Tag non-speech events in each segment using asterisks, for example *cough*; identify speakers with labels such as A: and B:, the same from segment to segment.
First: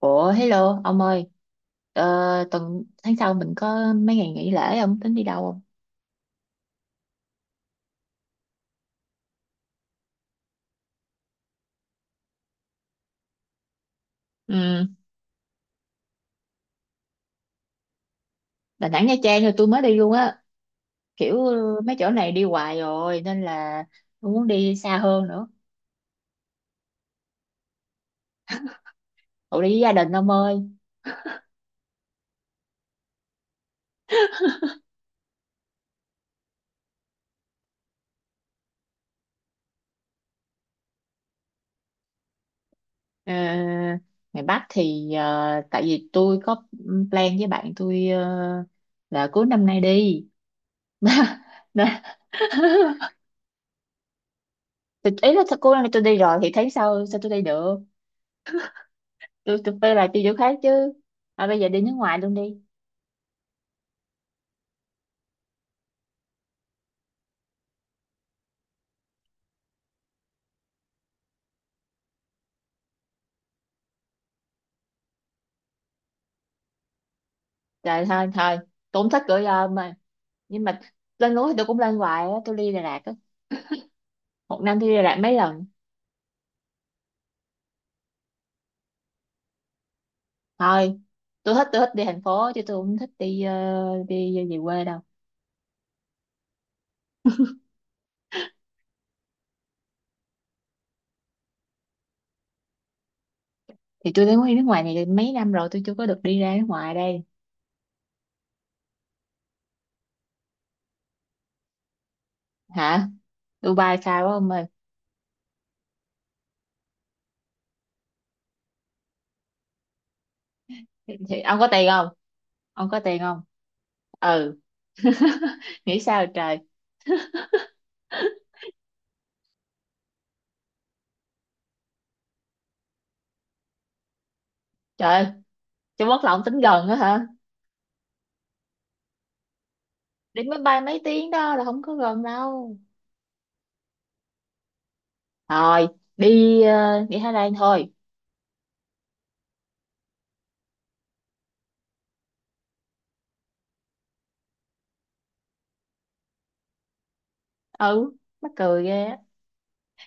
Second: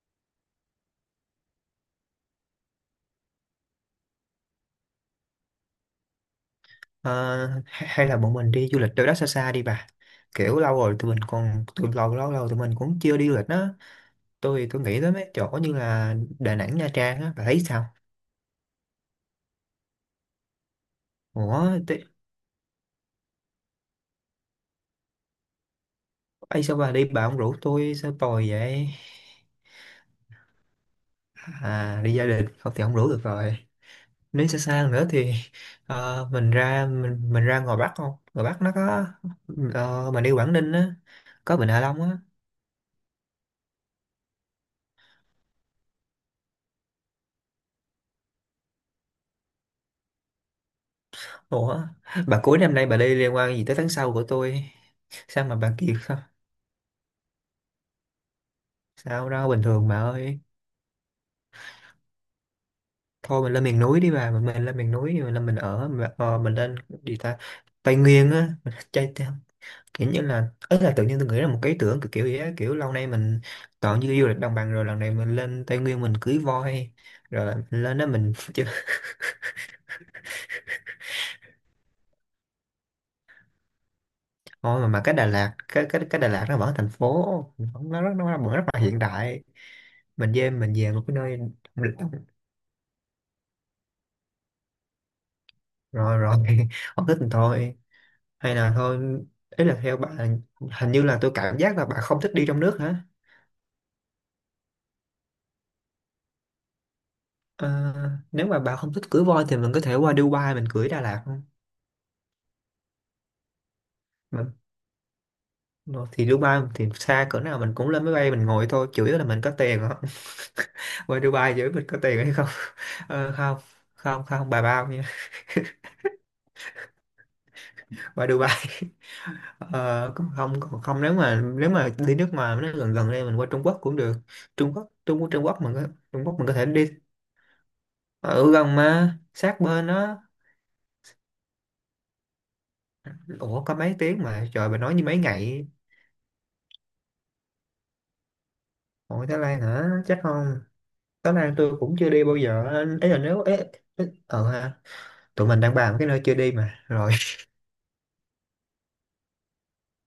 A: Ủa, hello ông ơi. ờ, Tuần tháng sau mình có mấy ngày nghỉ lễ, ông tính đi đâu không?
B: Ờ, hay hay là bọn mình đi du lịch đâu đó xa xa đi bà. Kiểu lâu rồi tụi mình còn tụi lâu lâu lâu tụi mình cũng chưa đi du lịch á. Tôi
A: Ừ,
B: nghĩ tới mấy chỗ như là Đà Nẵng, Nha Trang á, bà thấy sao?
A: Đà Nẵng Nha Trang rồi tôi mới đi luôn á. Kiểu
B: ủa
A: mấy
B: tôi,
A: chỗ này đi hoài rồi nên là tôi muốn đi xa hơn nữa.
B: Ấy sao bà đi bà không rủ tôi sao tồi vậy?
A: Ủa, đi với gia đình ông ơi.
B: À đi gia đình không thì không rủ được rồi. Nếu xa xa nữa thì mình ra mình ra ngoài Bắc. Không, ngoài Bắc nó có mình đi Quảng Ninh á, có Vịnh Hạ Long á.
A: Ờ, ngày Bắc thì tại vì tôi có plan với bạn tôi, là cuối năm nay đi. *laughs*
B: Ủa,
A: Nên-
B: bà cuối năm nay bà đi liên quan gì tới tháng sau của tôi?
A: thì ý là
B: Sao mà
A: cô
B: bà
A: này
B: kiệt
A: tôi đi
B: sao?
A: rồi thì tháng sau sao tôi đi được.
B: Sao đâu,
A: tôi
B: bình
A: tôi
B: thường
A: phải
B: bà
A: là đi chỗ
B: ơi.
A: khác chứ. À, bây giờ đi nước ngoài luôn đi.
B: Thôi mình lên miền núi đi bà, mình lên miền núi, mình lên mình ở, mình, mình lên gì ta? Tây Nguyên á, mình chơi theo. Kiểu như là, ấy là tự nhiên tôi nghĩ là một cái ý tưởng kiểu kiểu vậy á, kiểu lâu nay mình toàn như du lịch đồng bằng, rồi lần này mình lên Tây Nguyên mình cưới voi, rồi là mình lên
A: Trời,
B: đó
A: thôi
B: mình *laughs*
A: thôi.
B: chơi.
A: Tôi không thích gửi ôm mà. Nhưng mà lên núi thì tôi cũng lên hoài á. Tôi đi Đà Lạt á. Một năm
B: Thôi mà,
A: tôi đi Đà
B: cái
A: Lạt
B: Đà
A: mấy
B: Lạt,
A: lần.
B: cái Đà Lạt nó vẫn thành phố, nó vẫn rất là hiện đại. Mình về
A: Thôi,
B: một cái nơi.
A: tôi thích đi thành phố chứ tôi không thích đi đi về quê đâu.
B: Rồi rồi *laughs* không thích thì thôi. Hay là thôi, ý là theo bạn, hình như là tôi cảm giác là bạn không thích đi trong nước hả?
A: Thì tôi đến đi nước ngoài này mấy năm rồi. Tôi chưa có được đi ra nước ngoài đây.
B: Ờ, Nếu mà bạn không thích cưỡi voi thì mình có thể qua Dubai mình cưỡi Đà Lạt không?
A: Hả? Dubai xa quá ông
B: Mà-
A: ơi.
B: Rồi thì Dubai thì xa cỡ nào mình cũng lên máy bay mình ngồi thôi, chủ yếu là mình có tiền không. *laughs*
A: thì,
B: Qua
A: thì
B: Dubai
A: ông có
B: giữa mình
A: tiền
B: có
A: không?
B: tiền hay không.
A: Ông có
B: *laughs*
A: tiền không?
B: Không, không không
A: Ừ,
B: bà bao nha,
A: nghĩ sao trời.
B: qua Dubai. *laughs* Ờ, Cũng không, còn không, nếu mà đi nước ngoài nó gần gần đây mình qua Trung Quốc cũng được.
A: Trời ơi,
B: Trung Quốc mình có,
A: Trung Quốc
B: Trung
A: là
B: Quốc
A: ông
B: mình có
A: tính
B: thể đi
A: gần á hả?
B: ở gần mà sát bên đó.
A: Đi máy bay mấy tiếng đó là không có gần đâu.
B: Ủa có mấy tiếng mà trời bà nói như mấy ngày.
A: Thôi, đi đi Thái Lan thôi.
B: Ủa Thái Lan hả, chắc không? Thái Lan tôi cũng chưa đi bao giờ. Ấy là nếu ấy, ấy, ờ ha Tụi mình đang bàn cái nơi chưa đi mà rồi.
A: Ừ, mắc cười ghê á.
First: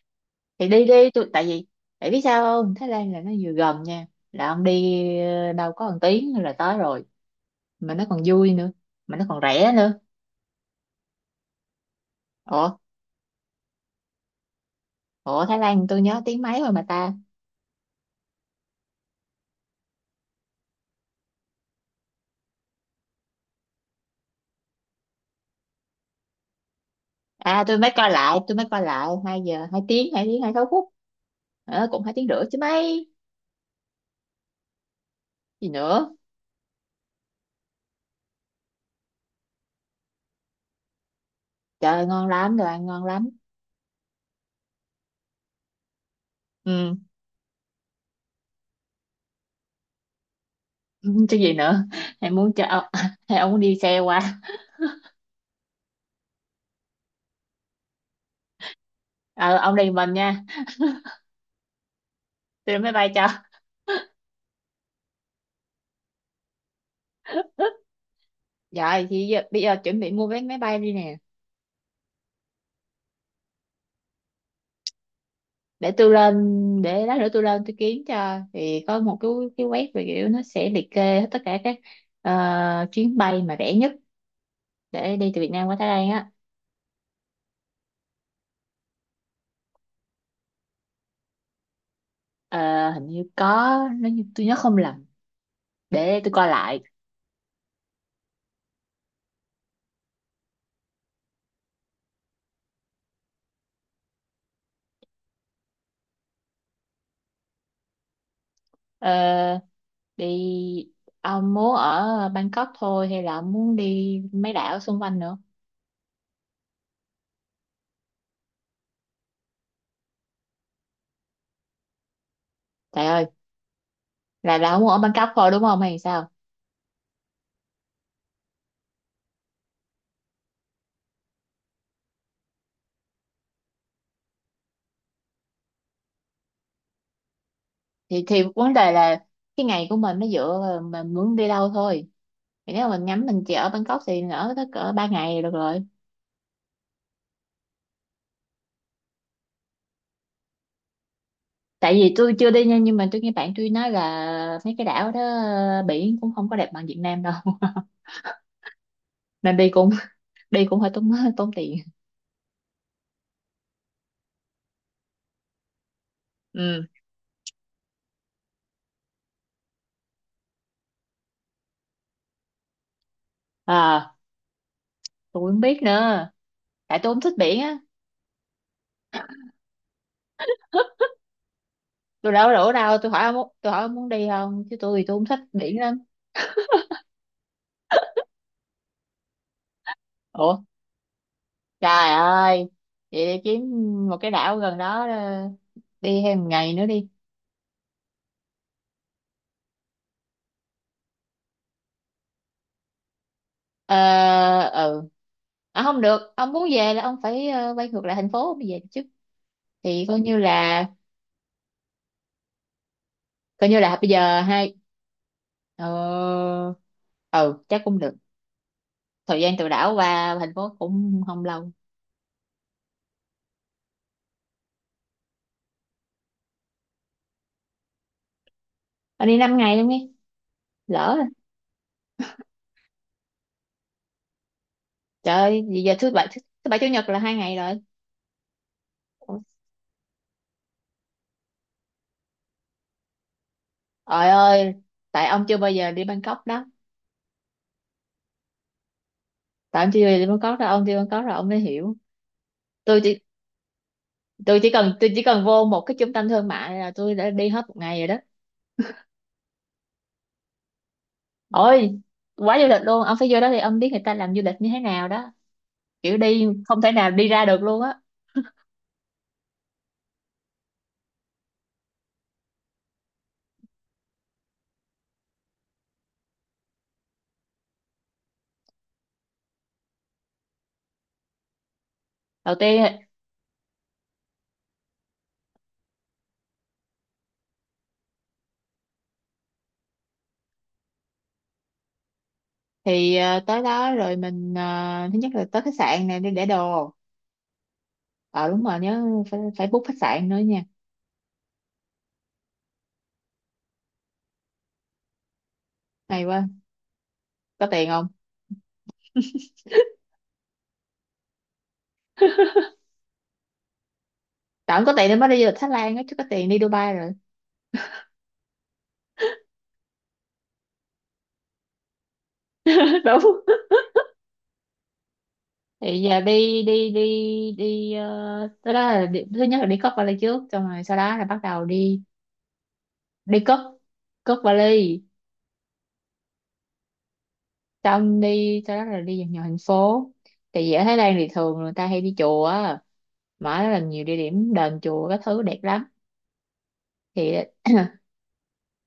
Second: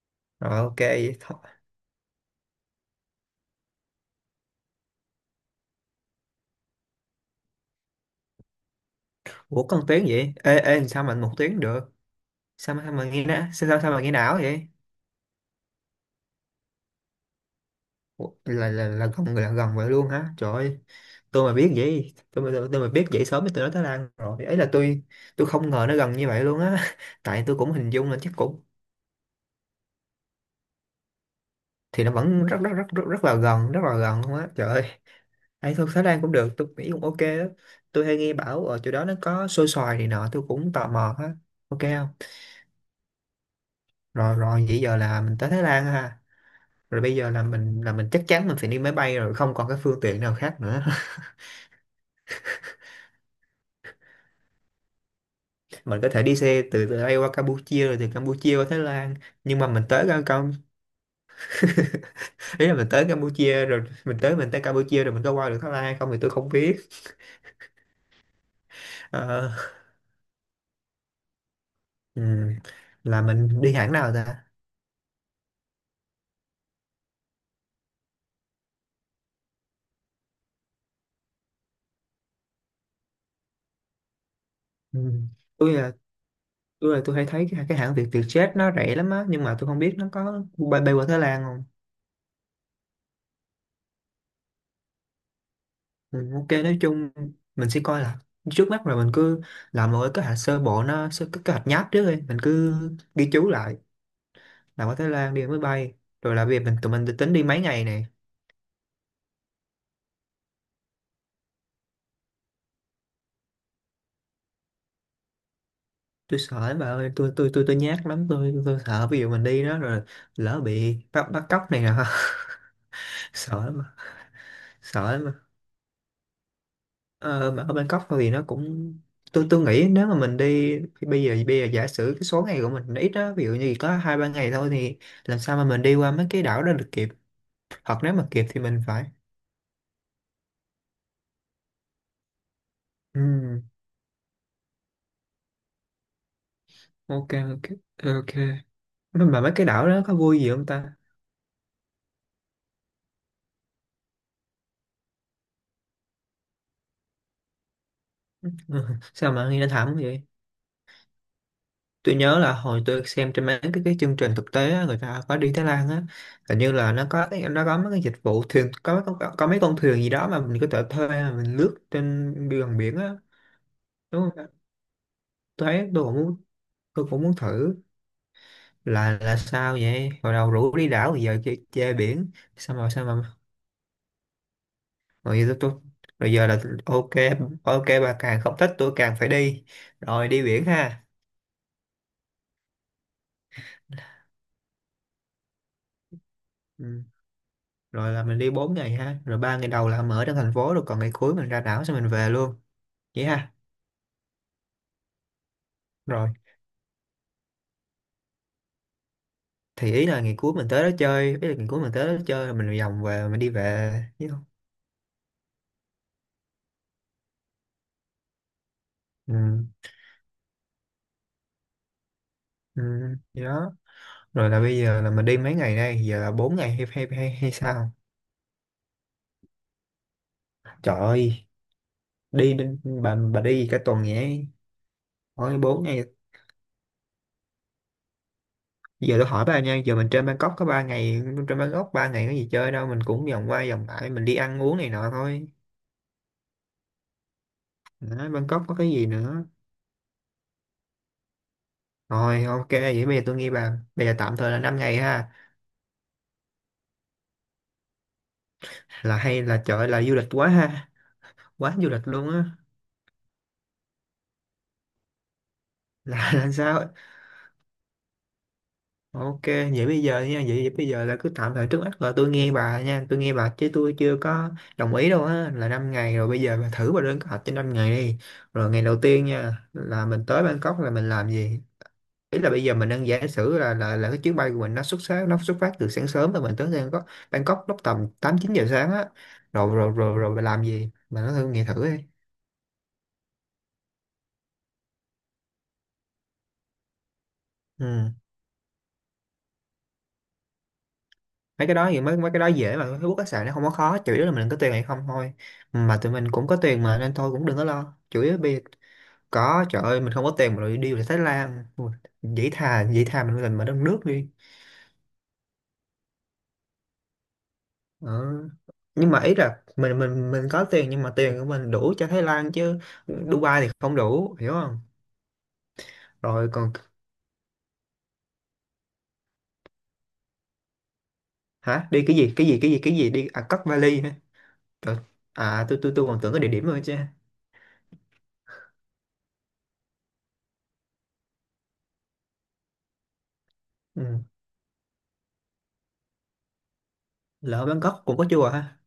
B: *laughs* Rồi
A: Thì
B: ok
A: đi đi,
B: vậy
A: tôi
B: thôi.
A: tại vì tại biết sao không, Thái Lan là nó vừa gần nha, là ông đi đâu có một tiếng là tới rồi, mà nó còn vui nữa, mà nó còn
B: Ủa
A: rẻ
B: còn
A: nữa.
B: tiếng vậy, ê ê sao mình một tiếng được?
A: Ủa.
B: Sao mà nghe nã, sao sao sao mà nghe não vậy?
A: Ủa, Thái Lan tôi nhớ tiếng mấy rồi mà ta.
B: Ủa, là gần, là gần vậy luôn hả trời ơi. Tôi mà biết vậy sớm thì tôi nói Thái Lan rồi. Ấy là Tôi không ngờ nó gần như vậy luôn á. *laughs* Tại tôi
A: À,
B: cũng
A: tôi
B: hình
A: mới
B: dung
A: coi
B: là chắc
A: lại tôi
B: cũng.
A: mới coi lại 2 giờ, 2 tiếng, 26 phút. Cũng
B: Thì nó
A: 2 tiếng rưỡi
B: vẫn
A: chứ
B: rất rất rất rất,
A: mấy.
B: rất là gần, luôn á trời ơi.
A: Gì
B: Ăn thơm Thái
A: nữa.
B: Lan cũng được, tôi nghĩ cũng ok đó. Tôi hay nghe bảo ở chỗ đó nó có xôi xoài này nọ, tôi cũng tò mò á. Ok
A: Trời ơi,
B: không?
A: ngon lắm, đồ ăn ngon lắm.
B: Rồi rồi, vậy giờ là mình tới Thái Lan ha.
A: Ừ.
B: Rồi bây giờ là mình chắc chắn mình phải đi máy bay rồi, không còn cái phương tiện nào khác nữa. *laughs*
A: *laughs* Chứ gì nữa. Hay muốn cho *laughs* hay ông muốn đi xe qua?
B: Mình có thể đi xe từ từ đây qua Campuchia rồi từ Campuchia qua Thái Lan.
A: Ờ,
B: Nhưng mà
A: ông
B: mình
A: đi
B: tới
A: mình
B: Cam
A: nha.
B: Cam *laughs* ý là
A: Tôi đi
B: mình
A: máy
B: tới
A: bay cho.
B: Campuchia rồi mình tới Campuchia rồi mình có qua được Thái Lan hay không thì tôi không biết.
A: Dạ thì giờ,
B: Ờ,
A: bây giờ chuẩn bị mua vé máy bay đi nè.
B: ừm, là mình đi hãng nào ta?
A: Để tôi lên, để lát nữa tôi lên tôi kiếm cho, thì có một cái web, về kiểu nó sẽ liệt kê hết tất cả các chuyến bay mà rẻ nhất
B: Ừ.
A: để đi từ Việt Nam
B: Tôi
A: qua Thái
B: là
A: Lan á.
B: tôi hay thấy cái hãng Việt Vietjet nó rẻ lắm á, nhưng mà tôi không biết nó có bay qua Thái Lan không.
A: Ờ, hình như có, nếu như tôi nhớ không lầm. Để tôi
B: Ừ,
A: coi
B: ok nói
A: lại.
B: chung mình sẽ coi là trước mắt rồi mình cứ làm một cái kế hoạch sơ bộ, nó sơ cái kế hoạch nháp trước đi, mình cứ ghi chú lại làm ở Thái Lan đi máy bay, rồi là việc tụi mình tính đi mấy ngày này.
A: Ờ, đi. Ông muốn ở Bangkok thôi hay là ông muốn đi mấy đảo xung quanh nữa?
B: Tôi sợ lắm bà ơi, tôi nhát lắm. Tôi sợ ví dụ mình đi đó rồi lỡ bị bắt bắt cóc này nọ.
A: Trời ơi.
B: *laughs* Sợ lắm,
A: Là ông muốn ở
B: sợ
A: Bangkok
B: lắm.
A: thôi đúng không hay sao?
B: Ờ, mà ở Bangkok thôi thì nó cũng, tôi nghĩ nếu mà mình đi thì bây giờ giả sử cái số ngày của mình nó ít đó, ví dụ như chỉ có hai ba ngày thôi thì làm sao mà mình đi qua mấy cái đảo đó được kịp, hoặc nếu
A: thì
B: mà
A: thì
B: kịp thì
A: vấn
B: mình
A: đề
B: phải...
A: là cái ngày của mình nó dựa vào mình muốn đi đâu thôi. Thì nếu mà mình ngắm mình chỉ
B: ừ,
A: ở Bangkok thì ở tới cỡ 3 ngày là được rồi.
B: ok. Ok ok. Mà mấy cái đảo đó có vui gì không ta?
A: Tại vì tôi chưa đi nha, nhưng mà tôi nghe bạn tôi nói là mấy cái đảo đó biển cũng không có đẹp bằng Việt Nam đâu.
B: Ừ, *laughs* sao
A: *laughs*
B: mà
A: Nên
B: nghe nó thảm vậy.
A: đi cũng hơi tốn, tốn tiền.
B: Tôi nhớ là hồi tôi xem trên cái chương trình thực tế á, người ta có đi Thái Lan á. Hình như
A: Ừ.
B: là nó có mấy cái dịch vụ thuyền, có mấy con thuyền gì đó mà mình có thể thuê mà mình lướt trên gần biển á,
A: À,
B: đúng không?
A: tôi không biết
B: Thế tôi cũng
A: nữa.
B: muốn,
A: Tại tôi không thích biển
B: thử.
A: á.
B: Là sao vậy, hồi đầu rủ đi đảo bây giờ chơi chơi
A: Tôi
B: biển.
A: đâu có rủ đâu,
B: Sao mà
A: tôi hỏi ông muốn đi không, chứ tôi thì tôi không thích
B: Rồi giờ tôi,
A: biển lắm.
B: rồi giờ là ok. Ok bà càng không thích tôi càng phải đi, rồi đi
A: Ủa.
B: biển ha.
A: Trời ơi. Vậy đi kiếm một cái đảo gần đó, đi thêm một ngày nữa
B: Ừ.
A: đi.
B: Rồi là mình đi bốn ngày ha, rồi ba ngày đầu là mình ở trong thành phố rồi còn ngày cuối mình ra đảo xong mình về luôn, vậy ha.
A: Ờ, ừ. À, không
B: Rồi
A: được, ông muốn về là ông phải quay ngược lại thành phố ông mới về được chứ.
B: thì
A: Thì
B: ý là ngày cuối mình tới đó chơi, ý là ngày cuối mình tới đó chơi rồi mình vòng về mình đi
A: coi như
B: về
A: là bây
B: chứ
A: giờ
B: không.
A: hai, ờ, ừ, chắc cũng được. Thời gian
B: Ừ.
A: từ đảo qua thành phố cũng không lâu.
B: Ừ. Vậy đó, rồi là bây giờ là mình đi mấy ngày đây, giờ là 4 ngày hay sao?
A: Anh đi 5 ngày luôn đi.
B: Trời
A: Lỡ rồi.
B: ơi, bà đi cả tuần vậy.
A: Trời
B: Hỏi
A: ơi vì
B: 4
A: giờ
B: ngày.
A: thứ bảy, thứ bảy chủ nhật là 2 ngày rồi.
B: Giờ tôi hỏi bà nha, giờ mình trên Bangkok có 3 ngày, trên Bangkok 3 ngày có gì chơi đâu, mình cũng vòng qua vòng lại mình
A: Trời
B: đi ăn
A: ơi.
B: uống này nọ
A: Tại ông
B: thôi.
A: chưa bao giờ đi Bangkok đó.
B: Đó, Bangkok có cái gì nữa.
A: Tại ông chưa bao giờ đi Bangkok đó, ông đi Bangkok rồi ông mới hiểu.
B: Rồi ok,
A: tôi
B: vậy bây
A: chỉ
B: giờ tôi nghe bà, bây giờ tạm thời
A: tôi
B: là
A: chỉ
B: 5
A: cần
B: ngày
A: tôi chỉ
B: ha.
A: cần vô một cái trung tâm thương mại là tôi đã đi hết một ngày rồi đó.
B: Là hay là trời ơi, là du lịch quá ha, quá du
A: Ôi,
B: lịch luôn á.
A: quá
B: *laughs*
A: du lịch luôn, ông phải vô đó thì ông biết người ta làm du lịch như thế nào đó. Kiểu đi
B: Là
A: không thể
B: sao?
A: nào đi ra được luôn á.
B: Ok, vậy bây giờ nha, vậy bây giờ là cứ tạm thời trước mắt là tôi nghe bà nha, tôi nghe bà chứ tôi chưa có đồng ý đâu á, là 5 ngày rồi bây giờ bà thử bà lên kế hoạch cho 5 ngày đi. Rồi ngày đầu tiên nha, là mình tới Bangkok là mình làm gì? Ý là
A: Đầu
B: bây giờ mình
A: tiên
B: đang giả sử là cái chuyến bay của mình nó xuất phát từ sáng sớm và mình tới Bangkok Bangkok lúc tầm 8 9 giờ sáng á. Rồi rồi rồi Rồi bà làm gì? Bà nói thử, nghe thử đi.
A: thì tới đó rồi mình thứ nhất là tới khách sạn này đi để đồ.
B: Ừ.
A: Ờ, đúng rồi nhớ, phải phải book khách sạn nữa nha.
B: Mấy cái đó thì mấy mấy cái đó dễ mà, Facebook các sàn nó không có khó, chủ yếu là mình có tiền hay không thôi, mà tụi
A: Hay
B: mình cũng
A: quá.
B: có tiền mà, nên thôi cũng đừng có
A: Có tiền
B: lo
A: không?
B: chủ yếu bây giờ. Có trời ơi, mình không có tiền mà rồi đi về Thái Lan. Ui, dĩ thà mình mà đất nước đi.
A: Tại không có tiền nên mới đi du lịch Thái Lan á, chứ có tiền đi Dubai rồi.
B: Ờ. Nhưng mà ý là mình có tiền, nhưng mà tiền của mình đủ cho Thái Lan chứ
A: *laughs* Đúng.
B: Dubai thì không đủ, hiểu không.
A: Thì giờ
B: Rồi
A: đi
B: còn,
A: đi đi. Đi tới đó là đi, thứ nhất là đi cất vali trước xong rồi sau đó là bắt đầu
B: hả
A: đi.
B: đi cái gì đi
A: Đi
B: à,
A: cất
B: cất vali hả
A: cất
B: trời.
A: vali,
B: À tôi còn tưởng cái địa điểm rồi chứ.
A: xong đi sau đó là đi vòng nhiều thành phố. Tại vì ở Thái Lan thì thường người ta hay đi chùa á. Mà nó là nhiều địa
B: Ừ.
A: điểm đền chùa các thứ đẹp lắm. Thì
B: Lỡ
A: *clears throat*
B: Bangkok cũng có chùa ha.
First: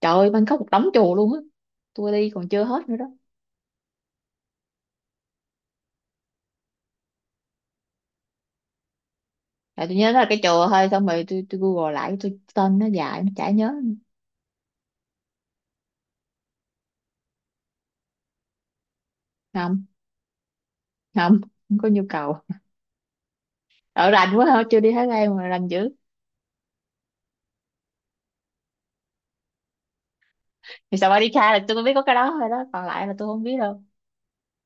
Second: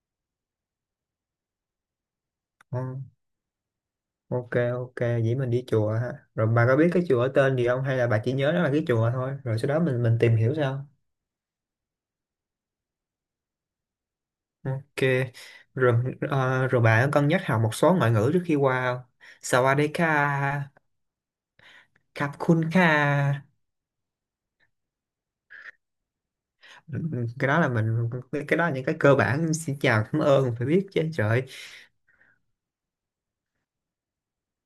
A: trời ơi, Bangkok một đống chùa luôn á. Tôi đi còn chưa
B: Ừ.
A: hết nữa đó.
B: OK, ok, vậy mình đi chùa ha. Rồi bà có biết cái chùa ở tên gì không, hay là bà chỉ nhớ đó là cái chùa thôi, rồi sau đó
A: À, tôi
B: mình
A: nhớ
B: mình
A: đó là
B: tìm
A: cái
B: hiểu
A: chùa
B: sao?
A: thôi, xong rồi tôi google lại, tôi tên nó dài nó chả nhớ.
B: OK. Rồi bà có cân nhắc học một số ngoại ngữ trước khi qua không?
A: Không.
B: Sawadeka.
A: Không. Không có nhu cầu.
B: Kapkunka.
A: Ở rành quá hả, chưa đi Thái Lan mà rành dữ.
B: Cái đó là những cái cơ bản, xin chào, cảm ơn, mình phải biết
A: Thì
B: chứ
A: sao đi
B: trời.
A: Kha là tôi cũng biết có cái đó thôi đó, còn lại là tôi không biết đâu.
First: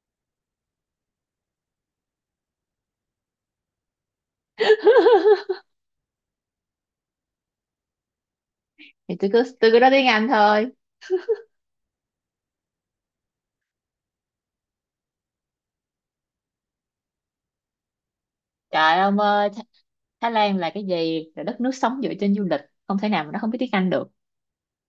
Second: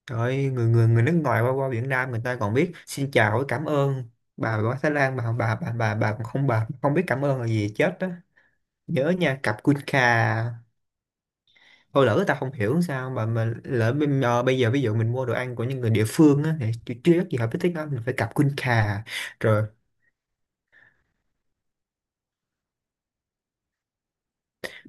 B: Trời, người người người nước ngoài qua qua Việt Nam người ta còn biết xin chào với cảm ơn. Bà Thái
A: *laughs*
B: Lan, bà còn không, bà không biết cảm ơn là gì chết đó. Nhớ
A: Thì tôi
B: nha,
A: cứ tôi cứ nói tiếng Anh
B: Kapkunka.
A: thôi.
B: Thôi lỡ người ta không hiểu sao mà bây giờ ví dụ mình mua đồ ăn của những người địa phương á, thì chưa chắc gì hợp với tiếng Anh, mình phải cặp khuôn
A: Trời
B: khà.
A: ông ơi,
B: Rồi.
A: Thái Lan là cái gì, là đất nước sống dựa trên du lịch, không thể nào mà nó không biết tiếng Anh được.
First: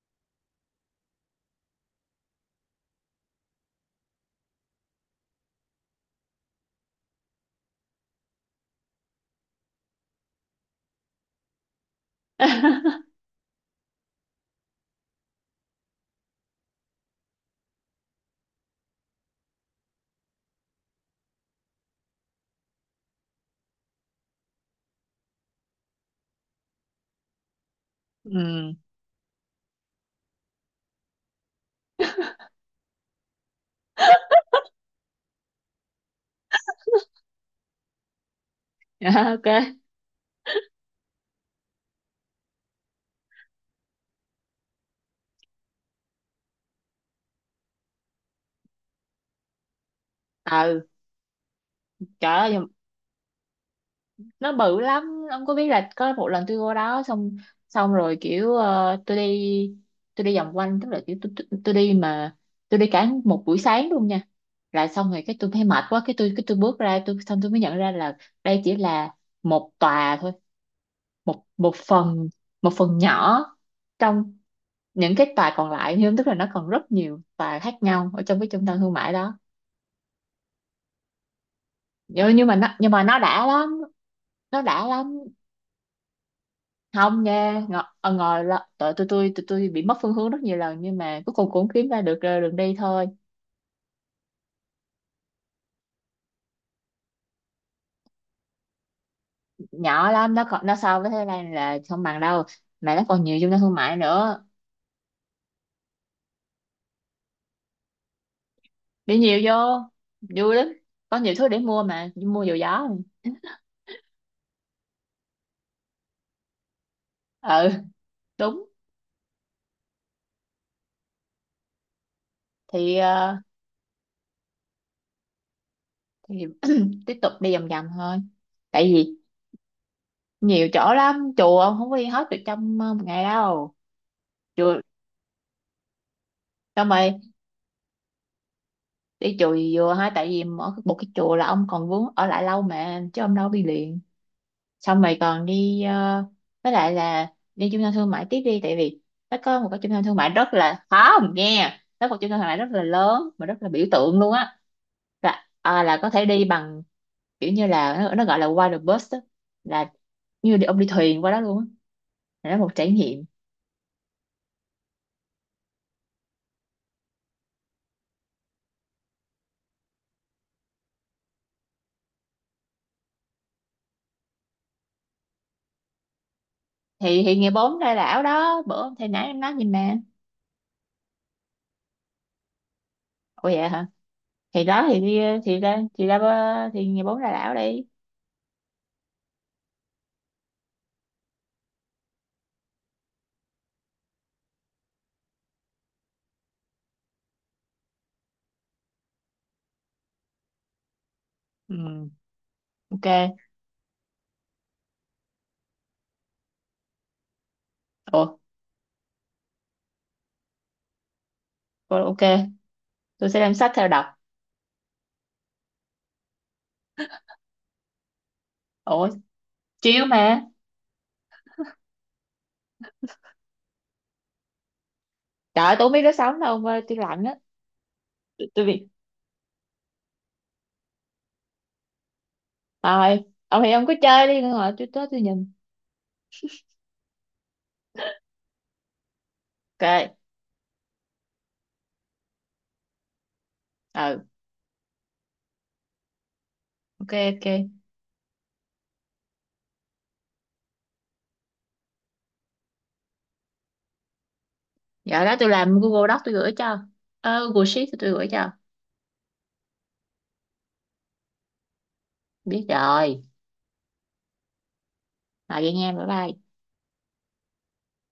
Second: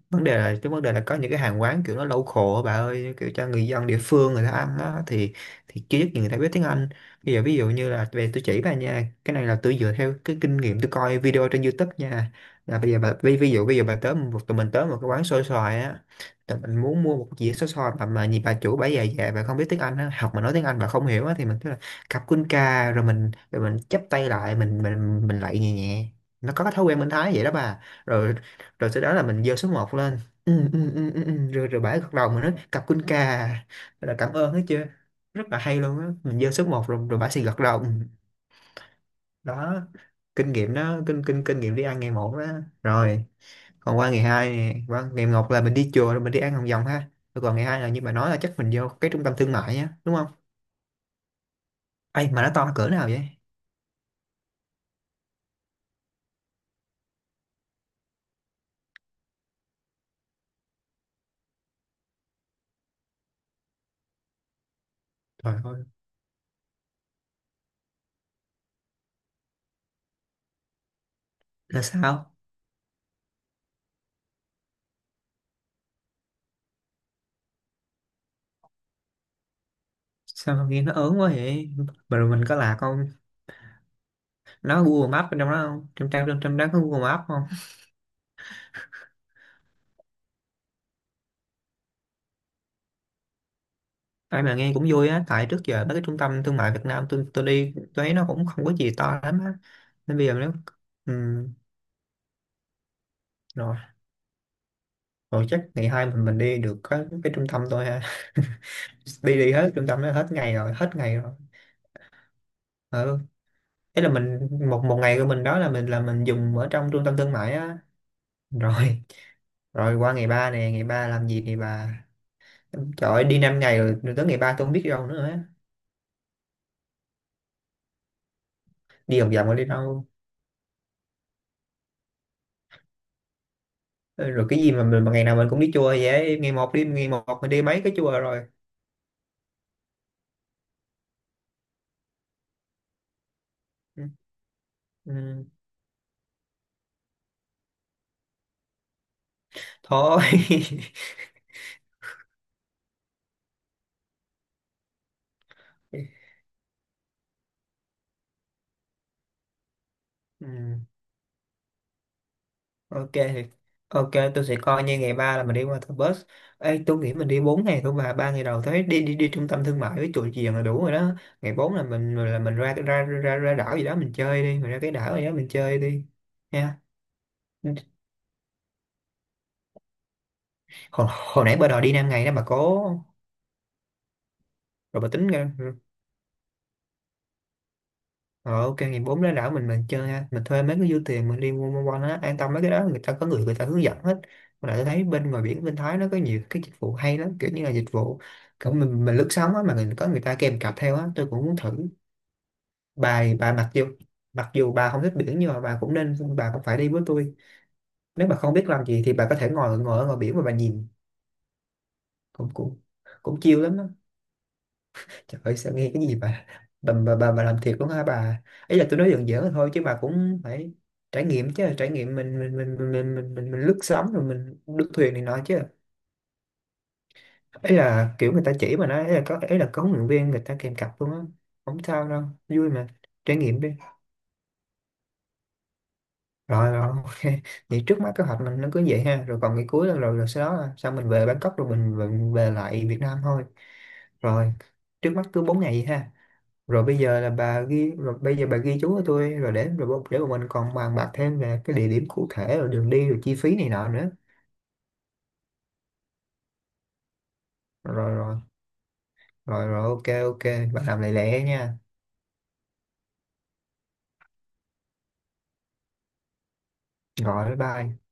B: Vấn đề là, cái vấn đề là có những cái hàng quán kiểu nó local á bà ơi, kiểu cho người dân địa phương người ta ăn á thì chưa chắc gì người ta biết tiếng Anh. Bây giờ ví dụ như là, về tôi chỉ bà nha, cái này là tôi dựa theo cái kinh nghiệm tôi coi video trên YouTube nha. Là bây giờ
A: *laughs*
B: bà ví dụ bây giờ bà tới một, tụi mình tới một cái quán xôi xoài á, tụi mình muốn mua một dĩa xôi xoài mà nhìn bà chủ bà già già, bà không biết tiếng Anh á, học mà nói tiếng Anh bà không hiểu á, thì mình cứ là cặp quân ca, rồi mình chắp tay lại, mình lại nhẹ nhẹ. Nó có cái thói quen bên Thái vậy đó bà. Rồi.
A: Ừ.
B: Rồi sau đó là mình giơ số 1 lên. Ừ, ừ, ừ, ừ, ừ. rồi rồi bả gật đầu, mình nói cặp quân cà là cảm ơn hết chưa. Rất là hay luôn á, mình giơ số một rồi rồi bả sẽ gật đầu ừ.
A: *laughs* Ok.
B: Đó. Kinh nghiệm đó, kinh kinh kinh nghiệm đi ăn ngày 1 đó. Rồi. Còn qua ngày 2 nè, qua ngày 1 là mình đi chùa rồi mình đi ăn Hồng Vòng ha, rồi còn ngày 2 là như bà nói là chắc mình vô cái trung tâm thương mại á đúng không?
A: Ừ.
B: Ai mà nó
A: Trời ơi.
B: to cỡ nào vậy?
A: Nó bự lắm, ông có biết là có một lần tôi qua đó xong, xong rồi kiểu tôi đi, tôi đi vòng quanh, tức là kiểu tôi đi mà tôi đi cả một buổi sáng luôn nha. Là xong rồi cái tôi
B: Trời
A: thấy mệt
B: ơi.
A: quá, cái tôi bước ra, tôi xong tôi mới nhận ra là đây chỉ là một tòa thôi, một một
B: Là
A: phần,
B: sao?
A: một phần nhỏ trong những cái tòa còn lại, nhưng tức là nó còn rất nhiều tòa khác nhau ở trong cái trung tâm thương mại đó.
B: Sao mà nghe nó ớn quá vậy? Mà rồi
A: nhưng,
B: mình
A: nhưng mà
B: có
A: nó,
B: lạc
A: nhưng mà
B: không?
A: nó đã lắm. Nó
B: Nó
A: đã
B: Google
A: lắm.
B: Maps bên trong đó không, trong trang, trong trong đó có Google
A: Không
B: Maps không?
A: nha, ngồi, ngồi là- tụi tôi bị mất phương hướng rất nhiều lần, nhưng mà cuối cùng cũng kiếm ra được đường đi thôi.
B: Ai mà nghe cũng vui á, tại trước giờ mấy cái trung tâm thương mại Việt Nam tôi đi tôi thấy nó cũng không có gì to lắm á.
A: Nhỏ
B: Nên bây giờ
A: lắm, nó
B: nếu
A: còn nó so với Thái Lan
B: ừm,
A: là không bằng đâu. Mà nó còn nhiều trung tâm thương
B: rồi,
A: mại nữa.
B: rồi chắc ngày 2 mình đi được cái trung tâm thôi ha. *laughs*
A: Đi
B: Đi
A: nhiều
B: đi
A: vô,
B: hết trung tâm đó, hết ngày
A: vui lắm,
B: rồi, hết ngày
A: có
B: rồi.
A: nhiều thứ để mua, mà mua dầu gió.
B: Ừ. Thế là mình, một một ngày của mình đó là mình dùng ở trong trung tâm thương mại
A: Ừ,
B: á.
A: đúng.
B: Rồi, rồi qua ngày 3 nè, ngày 3 làm gì ngày 3?
A: thì
B: Trời ơi,
A: ờ,
B: đi 5 ngày rồi, rồi tới ngày 3 tôi không biết đi đâu nữa á.
A: thì *clears throat* tiếp tục đi vòng vòng thôi, tại vì
B: Đi vòng vòng rồi đi đâu?
A: nhiều chỗ lắm, chùa ông không có đi hết được trong một ngày đâu.
B: Ừ, rồi cái gì
A: Chùa,
B: mà mình mà ngày nào mình cũng đi chùa vậy, ngày 1 đi,
A: xong
B: ngày
A: rồi
B: một mình đi mấy cái chùa rồi.
A: đi chùa gì vừa ha, tại vì ở một cái chùa là ông còn vướng ở lại lâu mà, chứ ông đâu đi liền.
B: Ừ,
A: Xong rồi còn
B: ừ,
A: đi với lại là đi trung tâm thương mại tiếp đi, tại vì nó có một cái trung tâm thương
B: thôi.
A: mại rất là, không, nghe nó có một trung tâm thương mại rất là lớn mà rất là biểu tượng luôn á, là à, là có thể
B: *laughs*
A: đi bằng kiểu như là nó gọi là water bus á, là
B: Ừ,
A: như đi, ông đi thuyền qua đó luôn á, là nó một trải
B: ok,
A: nghiệm.
B: ok, tôi sẽ coi như ngày 3 là mình đi qua thờ bus. Ê, tôi nghĩ mình đi 4 ngày thôi, mà 3 ngày đầu thấy đi đi đi trung tâm thương mại với chùa chiền là đủ rồi đó. Ngày 4 là mình ra đảo gì đó mình chơi đi, mình ra cái đảo gì đó mình chơi đi, nha.
A: Thì ngày 4 ra đảo đó, bữa hôm thầy nãy em nói gì mà.
B: Hồi nãy bà đòi đi 5 ngày đó bà cố.
A: Ủa, vậy hả? Thì đó thì
B: Rồi bà
A: đi.
B: tính ra.
A: Thì ngày 4 ra đảo đi.
B: Ờ, ok, ngày 4 ra đảo mình chơi ha, mình thuê mấy cái du thuyền mình đi quanh quanh quanh á, an tâm mấy cái đó người ta có người người ta hướng dẫn hết. Mà lại tôi thấy bên ngoài biển bên Thái nó có nhiều cái dịch vụ hay lắm, kiểu như là dịch vụ kiểu mình lướt sóng á, mà có người ta kèm cặp theo á, tôi cũng muốn thử.
A: Ừ, ok.
B: Bà, mặc dù bà không thích biển nhưng mà bà cũng phải đi với tôi.
A: Ủa.
B: Nếu bà không biết làm gì thì bà có thể ngồi ngồi ở ngoài biển mà bà nhìn,
A: Ok,
B: cũng cũng
A: tôi sẽ
B: cũng
A: đem
B: chill
A: sách
B: lắm á.
A: theo đọc.
B: Trời ơi sao nghe cái gì bà, bà làm thiệt luôn hả bà? Ấy là tôi
A: Ủa,
B: nói giỡn giỡn thôi chứ bà
A: chiếu mà.
B: cũng phải trải nghiệm chứ, trải nghiệm mình lướt sóng rồi mình lướt thuyền này nọ chứ.
A: Trời ơi, tôi không biết đứa sống đâu mà tôi lạnh á.
B: Ấy là kiểu người
A: tôi,
B: ta
A: tôi
B: chỉ
A: bị,
B: mà nói, ấy là có huấn luyện viên người ta kèm cặp luôn á. Không sao đâu, vui mà,
A: thôi,
B: trải nghiệm
A: ông
B: đi.
A: thì ông cứ chơi đi rồi tôi tới tôi nhìn.
B: Rồi rồi *laughs* OK. Vậy trước mắt kế hoạch mình nó cứ vậy ha, rồi còn ngày cuối là,
A: Ok.
B: rồi rồi sau đó là sao, mình về Bangkok rồi mình về lại Việt Nam thôi.
A: Ừ.
B: Rồi, trước mắt cứ 4 ngày vậy ha. Rồi bây
A: Ok,
B: giờ là
A: ok.
B: bà ghi rồi bây giờ bà ghi chú cho tôi rồi để để bọn mình còn bàn bạc thêm về cái địa điểm cụ thể, rồi đường đi, rồi chi phí này nọ nữa.
A: Giờ đó tôi làm Google Doc tôi gửi cho, Google Sheet tôi
B: Rồi
A: gửi
B: rồi
A: cho.
B: rồi rồi, ok, ok. Bà làm lẹ lẹ nha.
A: Biết rồi. Rồi vậy nha, bye bye.
B: Rồi, bye bye.